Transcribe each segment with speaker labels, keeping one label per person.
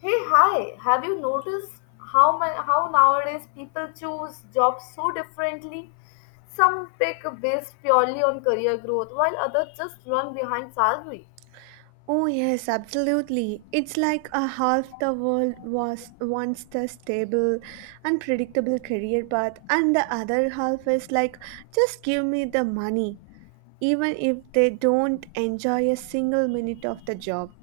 Speaker 1: Hey, hi. Have you noticed how nowadays people choose jobs so differently? Some pick based purely on career growth, while others just run behind salary.
Speaker 2: Oh, yes, absolutely. It's like a half the world was wants the stable and predictable career path, and the other half is like, just give me the money, even if they don't enjoy a single minute of the job.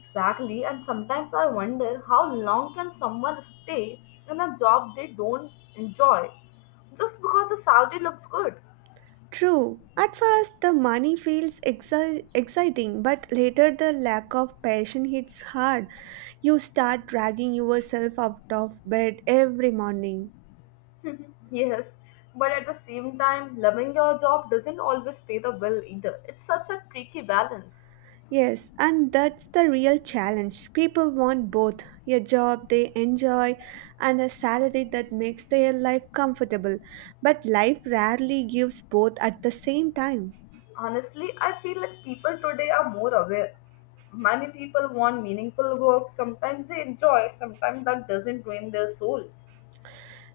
Speaker 1: Exactly, and sometimes I wonder how long can someone stay in a job they don't enjoy just because the salary looks good.
Speaker 2: True, at first the money feels exciting, but later the lack of passion hits hard. You start dragging yourself out of bed every morning.
Speaker 1: Yes, but at the same time, loving your job doesn't always pay the bill either. It's such a tricky balance.
Speaker 2: Yes, and that's the real challenge. People want both a job they enjoy and a salary that makes their life comfortable. But life rarely gives both at the same time.
Speaker 1: Honestly, I feel like people today are more aware. Many people want meaningful work. Sometimes they enjoy, sometimes that doesn't drain their soul.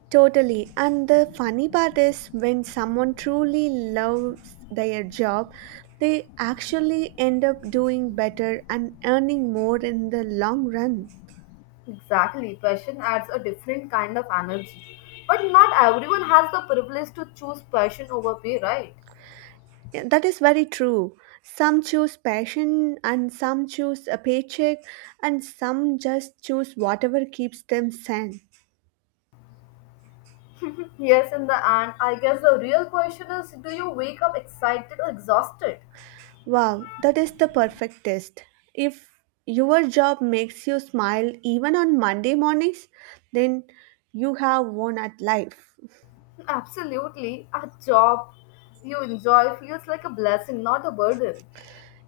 Speaker 2: Totally. And the funny part is when someone truly loves their job, they actually end up doing better and earning more in the long run.
Speaker 1: Exactly, passion adds a different kind of energy. But not everyone has the privilege to choose passion over pay, right?
Speaker 2: Yeah, that is very true. Some choose passion and some choose a paycheck and some just choose whatever keeps them sane.
Speaker 1: Yes, in the end, I guess the real question is, do you wake up excited or exhausted?
Speaker 2: Wow, that is the perfect test. If your job makes you smile even on Monday mornings, then you have won at life.
Speaker 1: Absolutely. A job you enjoy feels like a blessing, not a burden.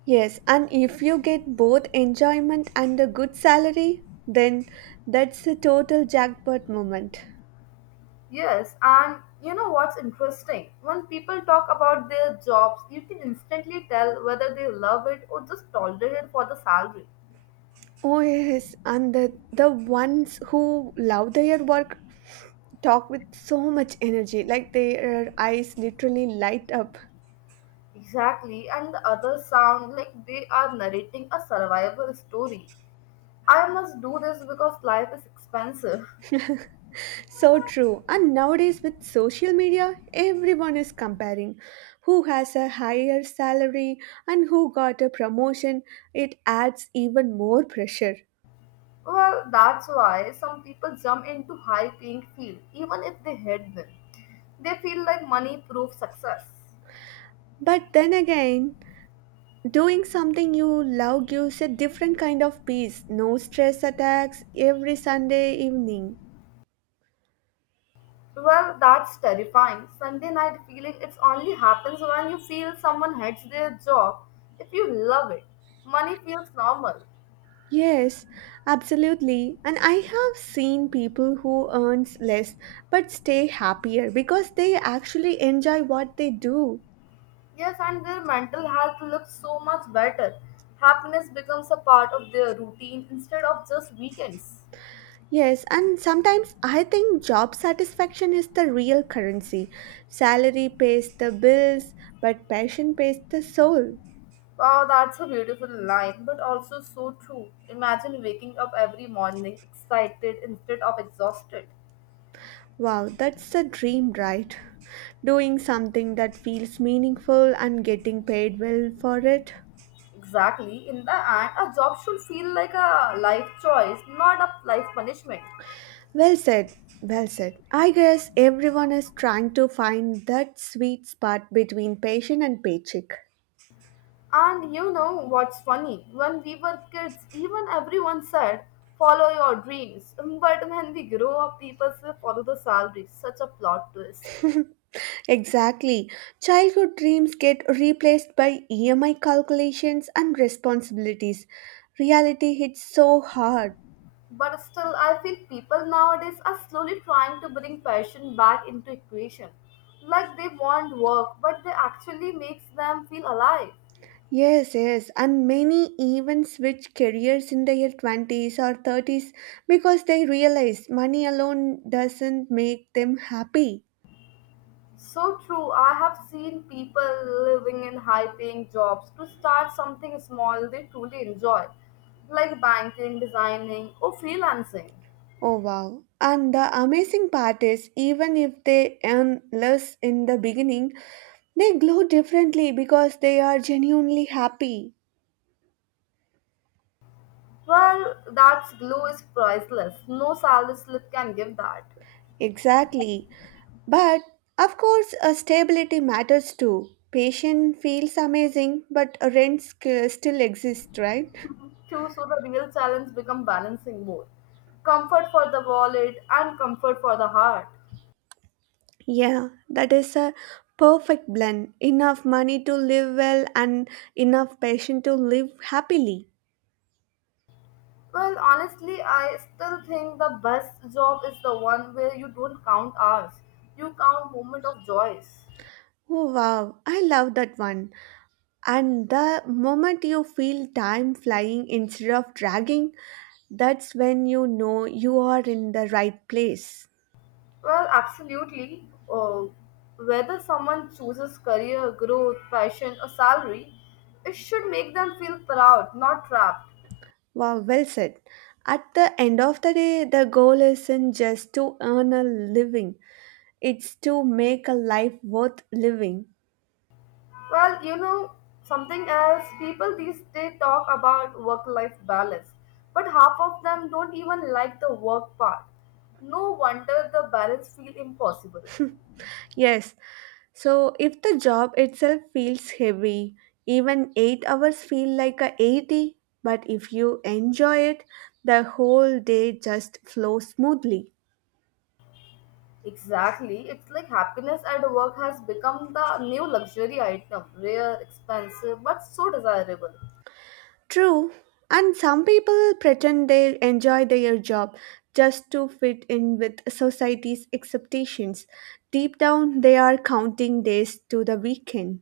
Speaker 2: Yes, and if you get both enjoyment and a good salary, then that's a total jackpot moment.
Speaker 1: Yes, and you know what's interesting? When people talk about their jobs, you can instantly tell whether they love it or just tolerate it for the salary.
Speaker 2: Oh yes, and the ones who love their work talk with so much energy, like their eyes literally light up.
Speaker 1: Exactly, and the others sound like they are narrating a survival story. I must do this because life is expensive.
Speaker 2: So true. And nowadays with social media, everyone is comparing who has a higher salary and who got a promotion. It adds even more pressure.
Speaker 1: Well, that's why some people jump into high paying field even if they hate them. They feel like money proves success.
Speaker 2: But then again, doing something you love gives a different kind of peace. No stress attacks every Sunday evening.
Speaker 1: Well, that's terrifying. Sunday night feeling it only happens when you feel someone hates their job. If you love it, money feels normal.
Speaker 2: Yes, absolutely. And I have seen people who earns less but stay happier because they actually enjoy what they do.
Speaker 1: Yes, and their mental health looks so much better. Happiness becomes a part of their routine instead of just weekends.
Speaker 2: Yes, and sometimes I think job satisfaction is the real currency. Salary pays the bills, but passion pays the soul.
Speaker 1: Wow, that's a beautiful line, but also so true. Imagine waking up every morning excited instead of exhausted.
Speaker 2: Wow, that's the dream, right? Doing something that feels meaningful and getting paid well for it.
Speaker 1: Exactly. In the end, a job should feel like a life choice, not a life punishment.
Speaker 2: Well said, well said. I guess everyone is trying to find that sweet spot between patient and paycheck.
Speaker 1: And you know what's funny? When we were kids, even everyone said, follow your dreams. But when we grow up, people say, follow the salary. Such a plot twist.
Speaker 2: Exactly. Childhood dreams get replaced by EMI calculations and responsibilities. Reality hits so hard.
Speaker 1: But still, I feel people nowadays are slowly trying to bring passion back into equation. Like they want work, but they actually makes them feel alive.
Speaker 2: Yes, yes, and many even switch careers in their 20s or 30s because they realize money alone doesn't make them happy.
Speaker 1: So true. I have seen people living in high paying jobs to start something small they truly enjoy, like banking, designing, or freelancing.
Speaker 2: Oh wow. And the amazing part is, even if they earn less in the beginning, they glow differently because they are genuinely happy.
Speaker 1: Well, that glow is priceless. No salary slip can give that.
Speaker 2: Exactly. But of course, stability matters too. Patient feels amazing, but still exists, right?
Speaker 1: Too. So the real challenge become balancing both. Comfort for the wallet and comfort for the heart.
Speaker 2: Yeah, that is a perfect blend. Enough money to live well and enough patient to live happily.
Speaker 1: Well, honestly, I still think the best job is the one where you don't count hours. You count moment of joys.
Speaker 2: Oh wow, I love that one. And the moment you feel time flying instead of dragging, that's when you know you are in the right place.
Speaker 1: Well, absolutely. Whether someone chooses career, growth, passion, or salary, it should make them feel proud, not trapped.
Speaker 2: Wow, well said. At the end of the day, the goal isn't just to earn a living, it's to make a life worth living.
Speaker 1: Well, you know, something else, people these days talk about work life balance, but half of them don't even like the work part. No wonder the balance feel impossible.
Speaker 2: Yes, so if the job itself feels heavy, even 8 hours feel like a 80, but if you enjoy it, the whole day just flows smoothly.
Speaker 1: Exactly, it's like happiness at work has become the new luxury item, rare, expensive, but so desirable.
Speaker 2: True, and some people pretend they enjoy their job just to fit in with society's expectations. Deep down, they are counting days to the weekend.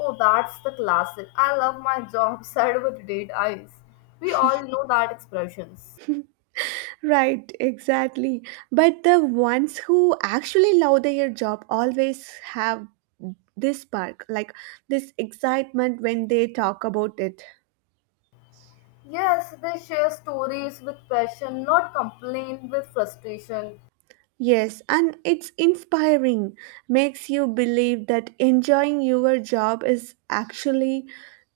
Speaker 1: Oh, that's the classic. I love my job, said with dead eyes. We all know that expressions.
Speaker 2: Right, exactly. But the ones who actually love their job always have this spark, like this excitement when they talk about it.
Speaker 1: Yes, they share stories with passion, not complain with frustration.
Speaker 2: Yes, and it's inspiring, makes you believe that enjoying your job is actually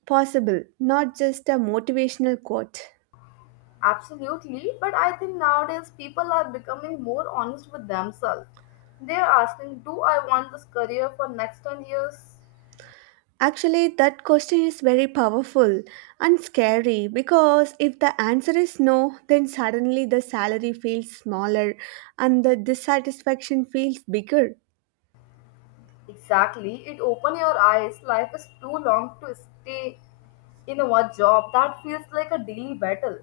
Speaker 2: possible, not just a motivational quote.
Speaker 1: Absolutely, but I think nowadays people are becoming more honest with themselves. They are asking, do I want this career for next 10 years?
Speaker 2: Actually, that question is very powerful and scary because if the answer is no, then suddenly the salary feels smaller and the dissatisfaction feels bigger
Speaker 1: Exactly, it open your eyes. Life is too long to stay in one job. That feels like a daily battle.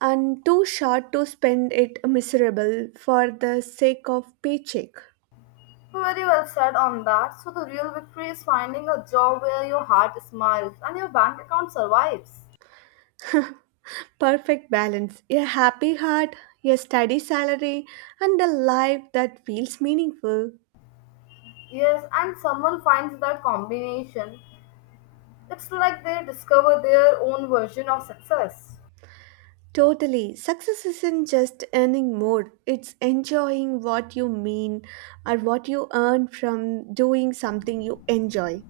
Speaker 2: and too short to spend it miserable for the sake of paycheck.
Speaker 1: Very well said on that. So, the real victory is finding a job where your heart smiles and your bank account survives.
Speaker 2: Perfect balance. A happy heart, a steady salary, and a life that feels meaningful.
Speaker 1: Yes, and someone finds that combination. It's like they discover their own version of success.
Speaker 2: Totally. Success isn't just earning more, it's enjoying what you mean or what you earn from doing something you enjoy.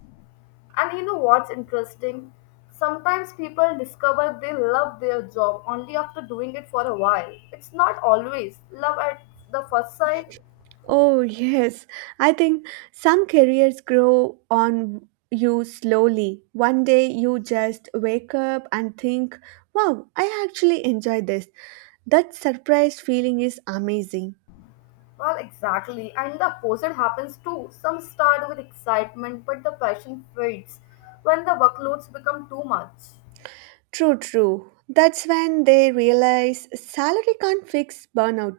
Speaker 1: And you know what's interesting? Sometimes people discover they love their job only after doing it for a while. It's not always love at the first sight.
Speaker 2: Oh, yes. I think some careers grow on you slowly. One day you just wake up and think, wow, I actually enjoy this. That surprise feeling is amazing.
Speaker 1: Well, exactly. And the opposite happens too. Some start with excitement, but the passion fades when the workloads become too much.
Speaker 2: True, true. That's when they realize salary can't fix burnout.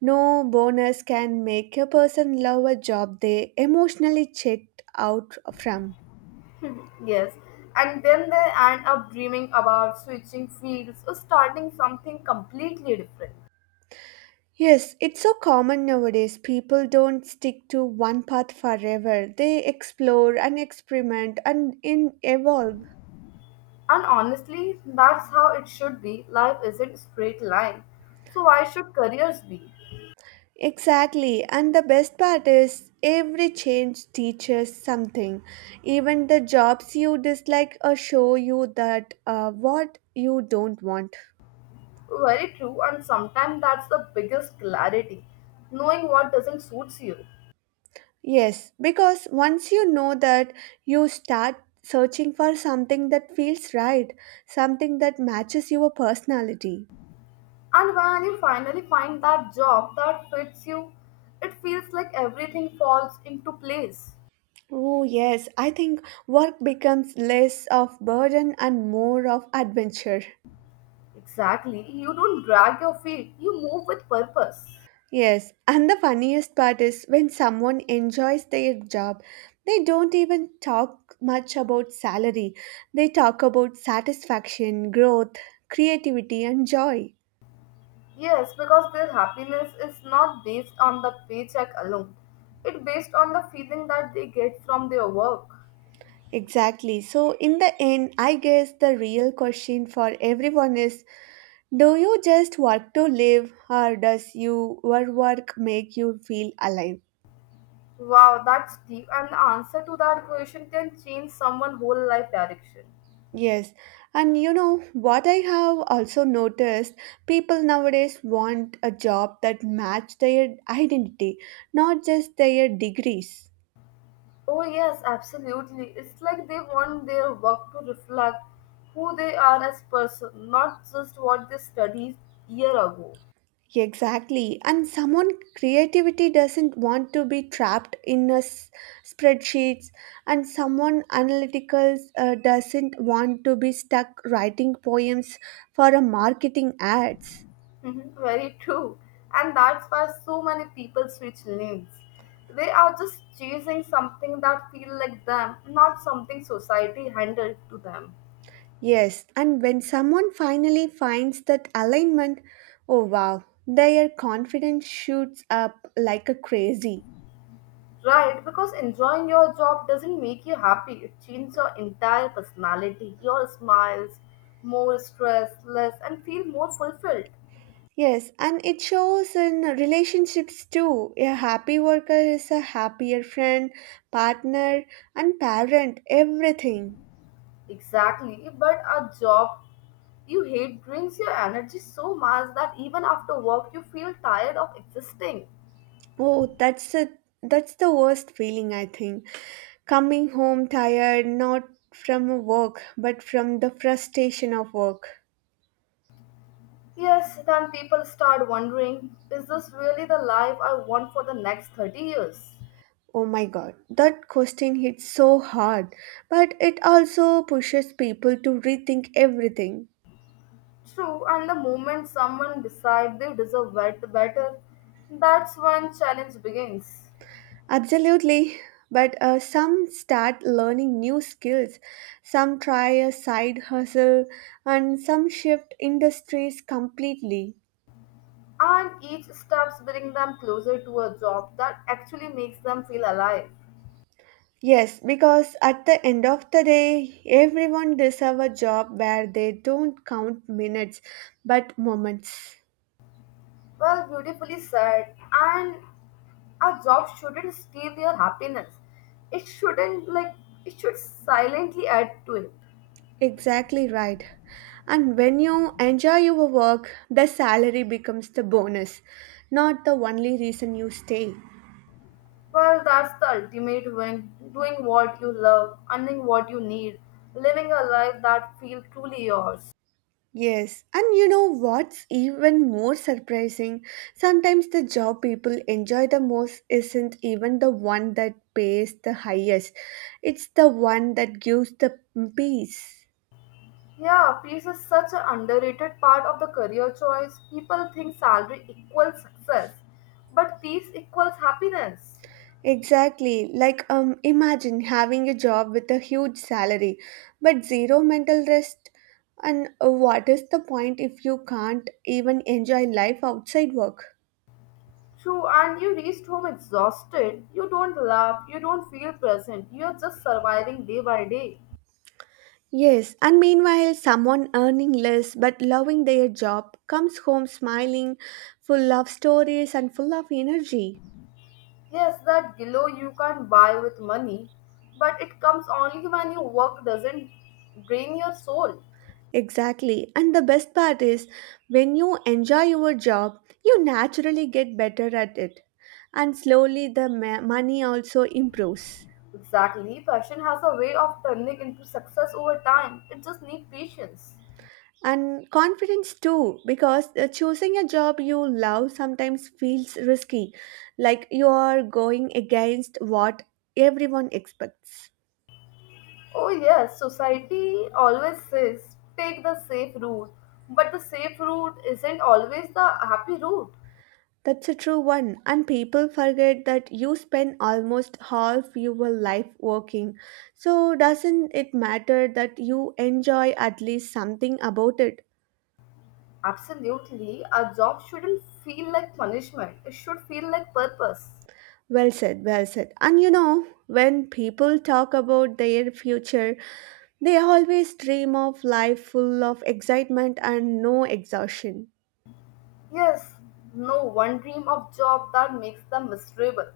Speaker 2: No bonus can make a person love a job they emotionally checked out from.
Speaker 1: Yes. And then they end up dreaming about switching fields or starting something completely different.
Speaker 2: Yes, it's so common nowadays. People don't stick to one path forever. They explore and experiment and in evolve.
Speaker 1: And honestly, that's how it should be. Life isn't a straight line. So why should careers be?
Speaker 2: Exactly, and the best part is every change teaches something. Even the jobs you dislike show you that what you don't want.
Speaker 1: Very true, and sometimes that's the biggest clarity. Knowing what doesn't suit you.
Speaker 2: Yes, because once you know that, you start searching for something that feels right, something that matches your personality.
Speaker 1: And when you finally find that job that fits you, it feels like everything falls into place.
Speaker 2: Oh, yes, I think work becomes less of burden and more of adventure.
Speaker 1: Exactly. You don't drag your feet, you move with purpose.
Speaker 2: Yes, and the funniest part is when someone enjoys their job, they don't even talk much about salary. They talk about satisfaction, growth, creativity, and joy.
Speaker 1: Yes, because their happiness is not based on the paycheck alone. It's based on the feeling that they get from their work.
Speaker 2: Exactly. So, in the end, I guess the real question for everyone is, do you just work to live, or does your work make you feel alive?
Speaker 1: Wow, that's deep. And the answer to that question can change someone's whole life direction.
Speaker 2: Yes, and you know what I have also noticed, people nowadays want a job that match their identity, not just their degrees.
Speaker 1: Oh, yes, absolutely. It's like they want their work to reflect who they are as person, not just what they studied year ago.
Speaker 2: Exactly, and someone creativity doesn't want to be trapped in spreadsheets, and someone analytical doesn't want to be stuck writing poems for a marketing ads.
Speaker 1: Mhm. Very true. And that's why so many people switch lanes. They are just chasing something that feel like them, not something society handed to them.
Speaker 2: Yes, and when someone finally finds that alignment, oh wow, their confidence shoots up like a crazy.
Speaker 1: Right, because enjoying your job doesn't make you happy. It changes your entire personality, your smiles, more stress, less, and feel more fulfilled.
Speaker 2: Yes, and it shows in relationships too. A happy worker is a happier friend, partner, and parent, everything.
Speaker 1: Exactly, but a job you hate drains your energy so much that even after work you feel tired of existing.
Speaker 2: Oh, that's a that's the worst feeling I think. Coming home tired not from work, but from the frustration of work.
Speaker 1: Yes, then people start wondering, is this really the life I want for the next 30 years?
Speaker 2: Oh my god, that question hits so hard, but it also pushes people to rethink everything.
Speaker 1: True, and the moment someone decides they deserve better, that's when challenge begins.
Speaker 2: Absolutely. But some start learning new skills, some try a side hustle, and some shift industries completely.
Speaker 1: And each steps bring them closer to a job that actually makes them feel alive.
Speaker 2: Yes, because at the end of the day, everyone deserves a job where they don't count minutes but moments.
Speaker 1: Well, beautifully said. And a job shouldn't steal your happiness. It shouldn't like it should silently add to it.
Speaker 2: Exactly right. And when you enjoy your work, the salary becomes the bonus, not the only reason you stay.
Speaker 1: Well, that's the ultimate win. Doing what you love, earning what you need, living a life that feels truly yours.
Speaker 2: Yes, and you know what's even more surprising? Sometimes the job people enjoy the most isn't even the one that pays the highest, it's the one that gives the peace.
Speaker 1: Yeah, peace is such an underrated part of the career choice. People think salary equals success, but peace equals happiness.
Speaker 2: Exactly. Imagine having a job with a huge salary, but zero mental rest. And what is the point if you can't even enjoy life outside work?
Speaker 1: True, and you reached home exhausted. You don't laugh, you don't feel present, you're just surviving day by day.
Speaker 2: Yes, and meanwhile, someone earning less but loving their job comes home smiling, full of stories and full of energy.
Speaker 1: Yes, that glow you can't buy with money, but it comes only when your work doesn't drain your soul.
Speaker 2: Exactly. And the best part is when you enjoy your job, you naturally get better at it. And slowly the money also improves.
Speaker 1: Exactly, passion has a way of turning into success over time, it just needs patience.
Speaker 2: And confidence too, because choosing a job you love sometimes feels risky, like you are going against what everyone expects.
Speaker 1: Oh, yes, society always says take the safe route, but the safe route isn't always the happy route.
Speaker 2: That's a true one, and people forget that you spend almost half your life working. So, doesn't it matter that you enjoy at least something about it?
Speaker 1: Absolutely. Our job shouldn't feel like punishment. It should feel like purpose.
Speaker 2: Well said, well said. And you know, when people talk about their future, they always dream of life full of excitement and no exhaustion.
Speaker 1: Yes, no one dream of job that makes them miserable.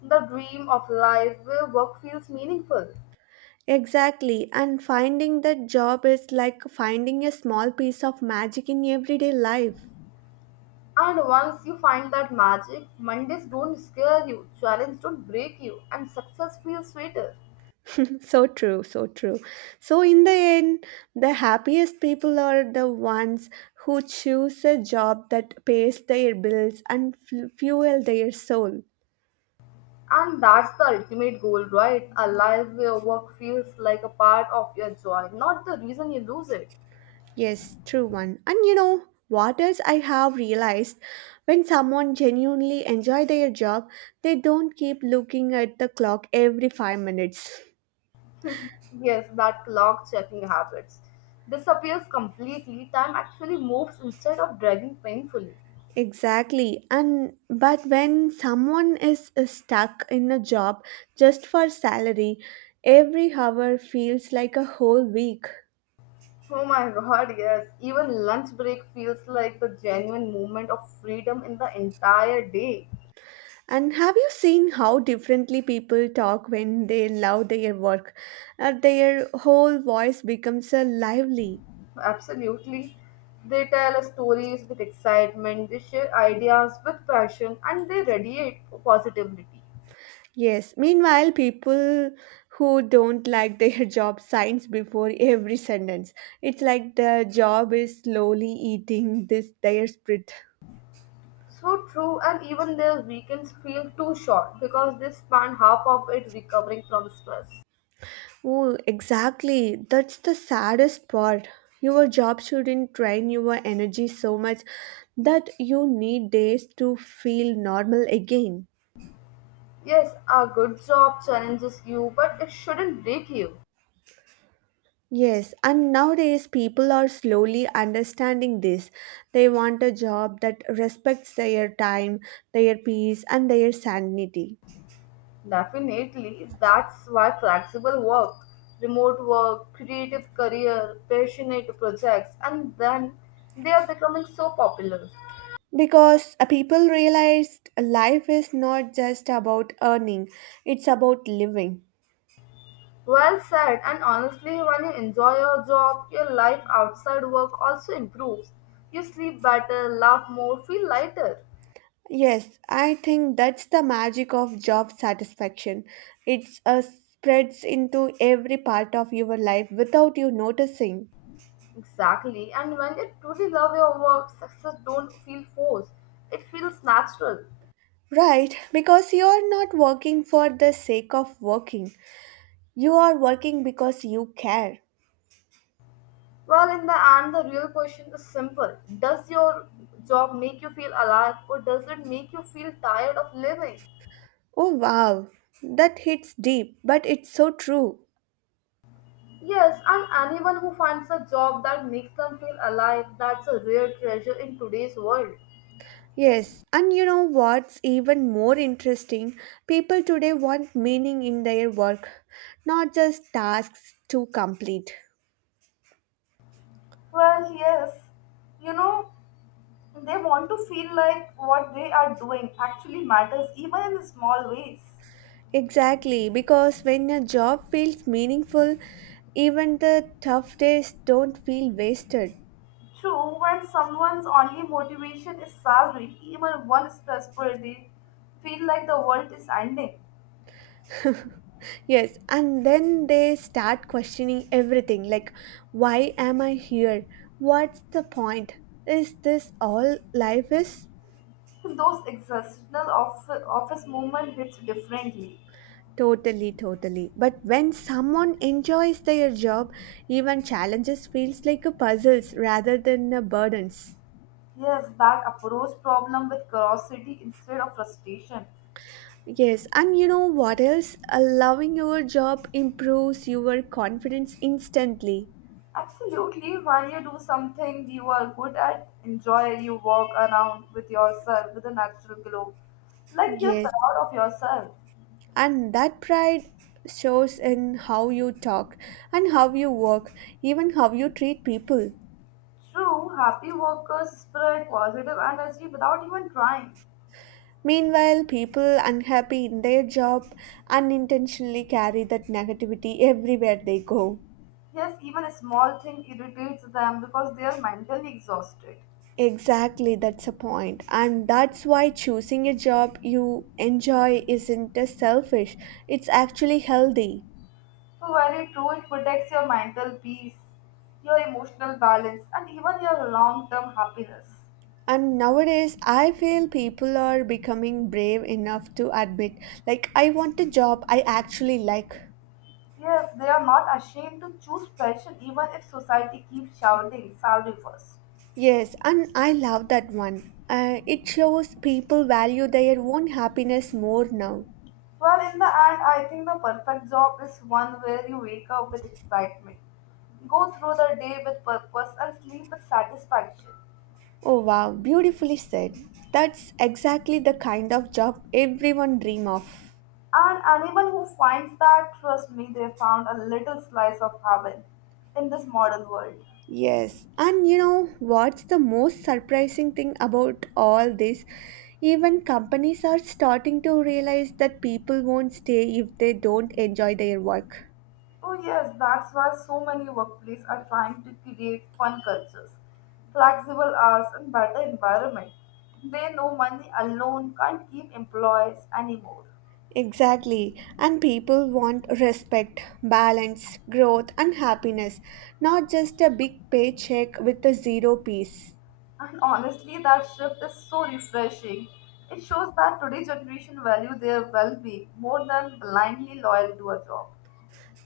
Speaker 1: The dream of life where work feels meaningful.
Speaker 2: Exactly, and finding that job is like finding a small piece of magic in everyday life.
Speaker 1: And once you find that magic, Mondays don't scare you, challenges don't break you, and success feels sweeter.
Speaker 2: So true, so true. So in the end, the happiest people are the ones who choose a job that pays their bills and fuel their soul.
Speaker 1: And that's the ultimate goal, right? A life where work feels like a part of your joy, not the reason you lose it.
Speaker 2: Yes, true one. And you know what else I have realized, when someone genuinely enjoy their job, they don't keep looking at the clock every 5 minutes.
Speaker 1: Yes, that clock checking habits disappears completely. Time actually moves instead of dragging painfully.
Speaker 2: Exactly. And but when someone is stuck in a job just for salary, every hour feels like a whole week.
Speaker 1: Oh my god, yes. Even lunch break feels like the genuine moment of freedom in the entire day.
Speaker 2: And have you seen how differently people talk when they love their work? Their whole voice becomes a lively.
Speaker 1: Absolutely. They tell us stories with excitement, they share ideas with passion, and they radiate positivity.
Speaker 2: Yes. Meanwhile, people who don't like their job signs before every sentence. It's like the job is slowly eating this their spirit.
Speaker 1: So true, and even their weekends feel too short because they spend half of it recovering from stress.
Speaker 2: Oh, exactly. That's the saddest part. Your job shouldn't drain your energy so much that you need days to feel normal again.
Speaker 1: Yes, a good job challenges you, but it shouldn't break you.
Speaker 2: Yes, and nowadays people are slowly understanding this. They want a job that respects their time, their peace, and their sanity.
Speaker 1: Definitely, that's why flexible work, remote work, creative career, passionate projects, and then they are becoming so popular.
Speaker 2: Because people realized life is not just about earning, it's about living.
Speaker 1: Well said, and honestly, when you enjoy your job, your life outside work also improves. You sleep better, laugh more, feel lighter.
Speaker 2: Yes, I think that's the magic of job satisfaction. It's spreads into every part of your life without you noticing.
Speaker 1: Exactly, and when you truly love your work, success don't feel forced. It feels natural.
Speaker 2: Right, because you are not working for the sake of working. You are working because you care.
Speaker 1: Well, in the end, the real question is simple. Does your job make you feel alive or does it make you feel tired of living?
Speaker 2: Oh wow, that hits deep, but it's so true.
Speaker 1: Yes, and anyone who finds a job that makes them feel alive, that's a rare treasure in today's world.
Speaker 2: Yes, and you know what's even more interesting? People today want meaning in their work, not just tasks to complete.
Speaker 1: Well, yes. You know, they want to feel like what they are doing actually matters, even in small ways.
Speaker 2: Exactly, because when a job feels meaningful, even the tough days don't feel wasted.
Speaker 1: True, when someone's only motivation is salary, even one stressful day, feel like the world is ending.
Speaker 2: Yes, and then they start questioning everything like, why am I here? What's the point? Is this all life is?
Speaker 1: Those exceptional office movement hits differently.
Speaker 2: Totally, totally. But when someone enjoys their job, even challenges feels like a puzzles rather than a burdens.
Speaker 1: Yes, that approach problem with curiosity instead of frustration.
Speaker 2: Yes, and you know what else? Loving your job improves your confidence instantly.
Speaker 1: Absolutely, when you do something you are good at, enjoy, you walk around with yourself with a natural glow, like you're
Speaker 2: Yes,
Speaker 1: proud of yourself.
Speaker 2: and that pride shows in how you talk and how you work, even how you treat people.
Speaker 1: True, happy workers spread positive energy without even trying.
Speaker 2: Meanwhile, people unhappy in their job unintentionally carry that negativity everywhere they go.
Speaker 1: Yes, even a small thing irritates them because they are mentally exhausted.
Speaker 2: Exactly, that's a point. And that's why choosing a job you enjoy isn't a selfish, it's actually healthy.
Speaker 1: Very true, it protects your mental peace, your emotional balance, and even your long term happiness.
Speaker 2: And nowadays, I feel people are becoming brave enough to admit, like, I want a job I actually like.
Speaker 1: Yes, they are not ashamed to choose passion even if society keeps shouting salary first.
Speaker 2: Yes, and I love that one. It shows people value their own happiness more now.
Speaker 1: Well, in the end, I think the perfect job is one where you wake up with excitement, go through the day with purpose, and sleep with satisfaction.
Speaker 2: Oh wow, beautifully said. That's exactly the kind of job everyone dream of.
Speaker 1: I personally found a little slice of heaven in this modern world.
Speaker 2: Yes, and you know what's the most surprising thing about all this? Even companies are starting to realize that people won't stay if they don't enjoy their work.
Speaker 1: Oh yes, that's why so many workplaces are trying to create fun cultures, flexible hours and better environment. They know money alone can't keep employees anymore.
Speaker 2: Exactly, and people want respect, balance, growth, and happiness, not just a big paycheck with a zero piece.
Speaker 1: And honestly, that shift is so refreshing. It shows that today's generation value their well-being more than blindly loyal to a job.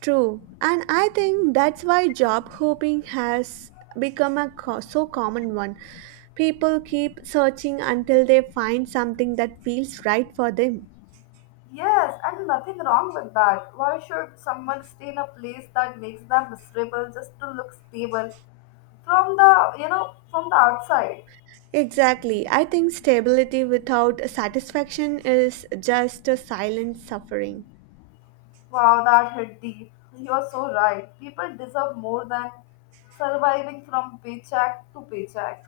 Speaker 2: True, and I think that's why job hopping has become so common one. People keep searching until they find something that feels right for them.
Speaker 1: Yes, and nothing wrong with that. Why should someone stay in a place that makes them miserable just to look stable from the from the outside?
Speaker 2: Exactly. I think stability without satisfaction is just a silent suffering.
Speaker 1: Wow, that hit deep. You're so right. People deserve more than surviving from paycheck to paycheck.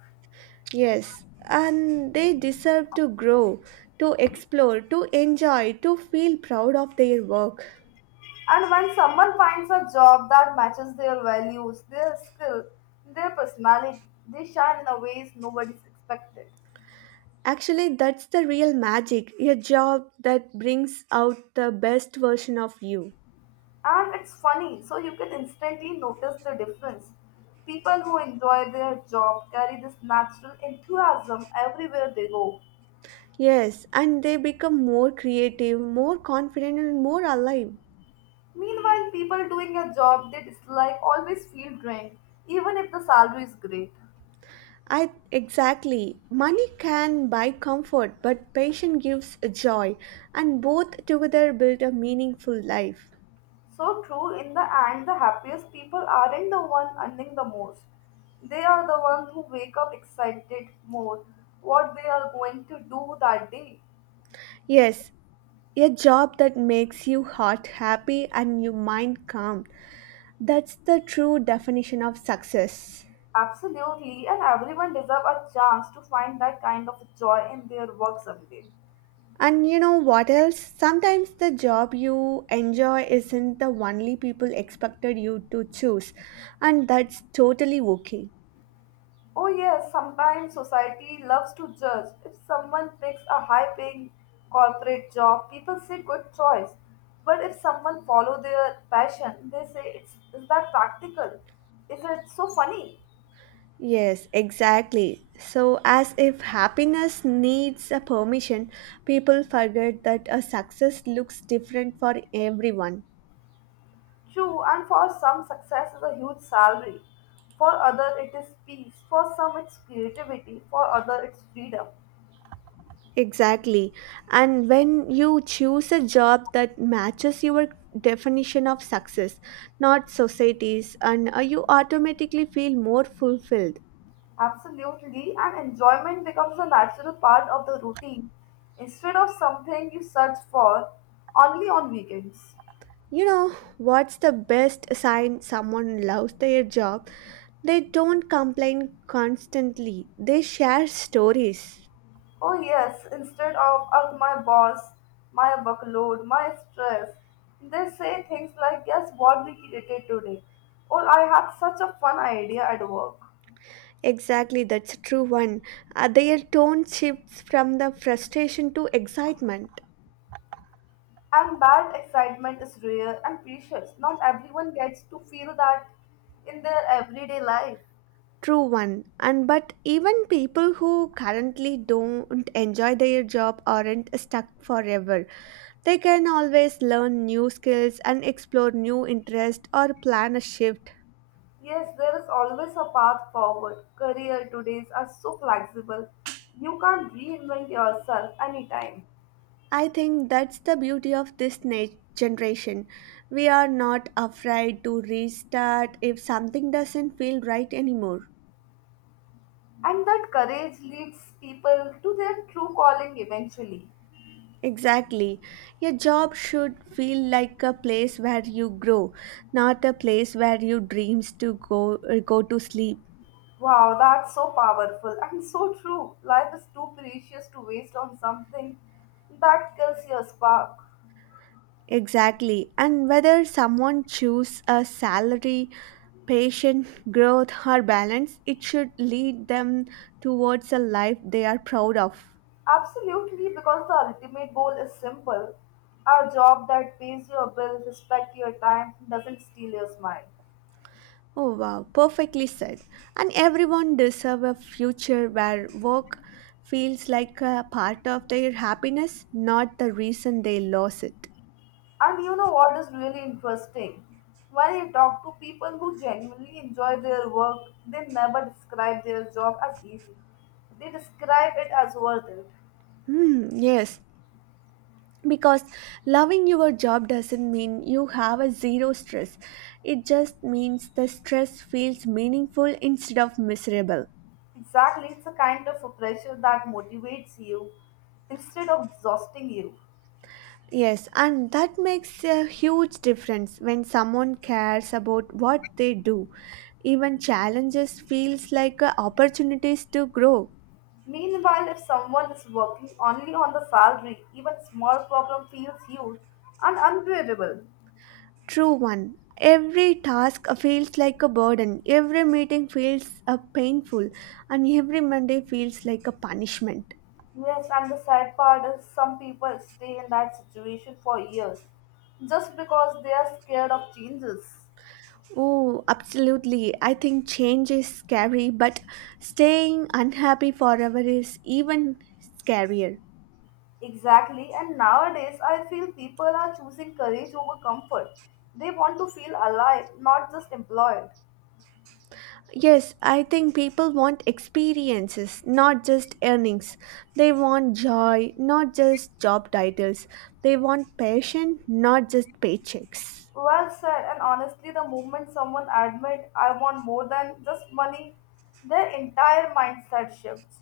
Speaker 2: Yes, and they deserve to grow, to explore, to enjoy, to feel proud of their work.
Speaker 1: And when someone finds a job that matches their values, their skill, their personality, they shine in a ways nobody's expected.
Speaker 2: Actually, that's the real magic a job that brings out the best version of you.
Speaker 1: And it's funny, so you can instantly notice the difference. People who enjoy their job carry this natural enthusiasm everywhere they go.
Speaker 2: Yes, and they become more creative, more confident, and more alive.
Speaker 1: Meanwhile, people doing a job they dislike always feel drained, even if the salary is great.
Speaker 2: I exactly. Money can buy comfort, but passion gives joy, and both together build a meaningful life.
Speaker 1: So true, in the end, the happiest people aren't the one earning the most. They are the ones who wake up excited more what they are going to do that day.
Speaker 2: Yes, a job that makes you heart happy and your mind calm. That's the true definition of success.
Speaker 1: Absolutely, and everyone deserves a chance to find that kind of joy in their work someday.
Speaker 2: And you know what else? Sometimes the job you enjoy isn't the only people expected you to choose, and that's totally okay.
Speaker 1: Oh, yes, sometimes society loves to judge. If someone picks a high paying corporate job, people say good choice. But if someone follow their passion, they say it's is that practical? Is it so funny?
Speaker 2: Yes, exactly. So, as if happiness needs a permission, people forget that a success looks different for everyone.
Speaker 1: True, and for some success is a huge salary. For other it is peace. For some it's creativity. For other it's freedom.
Speaker 2: Exactly. And when you choose a job that matches your definition of success, not society's, and you automatically feel more fulfilled.
Speaker 1: Absolutely, and enjoyment becomes a natural part of the routine instead of something you search for only on weekends.
Speaker 2: You know, what's the best sign someone loves their job? They don't complain constantly, they share stories.
Speaker 1: Oh, yes, instead of "Ugh, my boss, my workload, my stress," they say things like, guess what we created today? Or I had such a fun idea at work.
Speaker 2: Exactly, that's a true one. Their tone shifts from the frustration to excitement.
Speaker 1: And that excitement is rare and precious. Not everyone gets to feel that in their everyday life.
Speaker 2: True one. And but even people who currently don't enjoy their job aren't stuck forever. They can always learn new skills and explore new interests or plan a shift.
Speaker 1: Yes, there is always a path forward. Career todays are so flexible. You can reinvent yourself anytime.
Speaker 2: I think that's the beauty of generation. We are not afraid to restart if something doesn't feel right anymore.
Speaker 1: And that courage leads people to their true calling eventually.
Speaker 2: Exactly. Your job should feel like a place where you grow, not a place where your dreams to go go to sleep.
Speaker 1: Wow, that's so powerful and so true. Life is too precious to waste on something that kills your spark.
Speaker 2: Exactly. And whether someone choose a salary, patient, growth or balance, it should lead them towards a life they are proud of.
Speaker 1: Absolutely, because the ultimate goal is simple. A job that pays your bill, respect your time, doesn't steal your smile.
Speaker 2: Oh wow, perfectly said. And everyone deserve a future where work feels like a part of their happiness, not the reason they lost it.
Speaker 1: And you know what is really interesting? When you talk to people who genuinely enjoy their work, they never describe their job as easy. They describe it as worth it.
Speaker 2: Hmm, yes. Because loving your job doesn't mean you have a zero stress. It just means the stress feels meaningful instead of miserable.
Speaker 1: Exactly, it's a kind of a pressure that motivates you instead of exhausting you.
Speaker 2: Yes, and that makes a huge difference when someone cares about what they do. Even challenges feels like a opportunities to grow.
Speaker 1: Meanwhile, if someone is working only on the salary, even small problem feels huge and unbearable.
Speaker 2: True one. Every task feels like a burden. Every meeting feels a painful, and every Monday feels like a punishment.
Speaker 1: Yes, and the sad part is some people stay in that situation for years just because they are scared of changes.
Speaker 2: Oh, absolutely. I think change is scary, but staying unhappy forever is even scarier.
Speaker 1: Exactly, and nowadays I feel people are choosing courage over comfort. They want to feel alive, not just employed.
Speaker 2: Yes, I think people want experiences, not just earnings. They want joy, not just job titles. They want passion, not just paychecks.
Speaker 1: Well said, and honestly, the moment someone admit I want more than just money, their entire mindset shifts.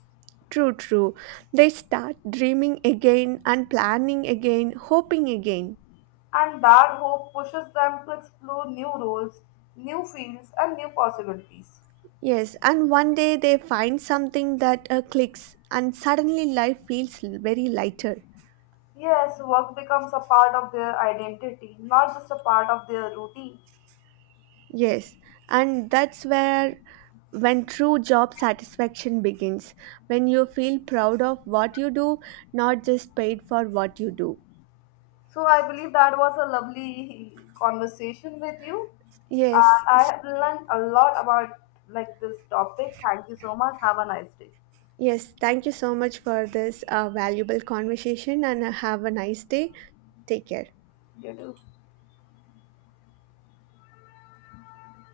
Speaker 2: True, true. They start dreaming again and planning again, hoping again.
Speaker 1: And that hope pushes them to explore new roles, new fields, and new possibilities.
Speaker 2: Yes, and one day they find something that clicks, and suddenly life feels very lighter.
Speaker 1: Yes, work becomes a part of their identity, not just a part of their routine.
Speaker 2: Yes, and that's where when true job satisfaction begins, when you feel proud of what you do, not just paid for what you do.
Speaker 1: So I believe that was a lovely conversation with you.
Speaker 2: Yes,
Speaker 1: And I have learned a lot about like this topic. Thank you so much. Have a nice day.
Speaker 2: yes, thank you so much for this valuable conversation and have a nice day. Take care.
Speaker 1: You too.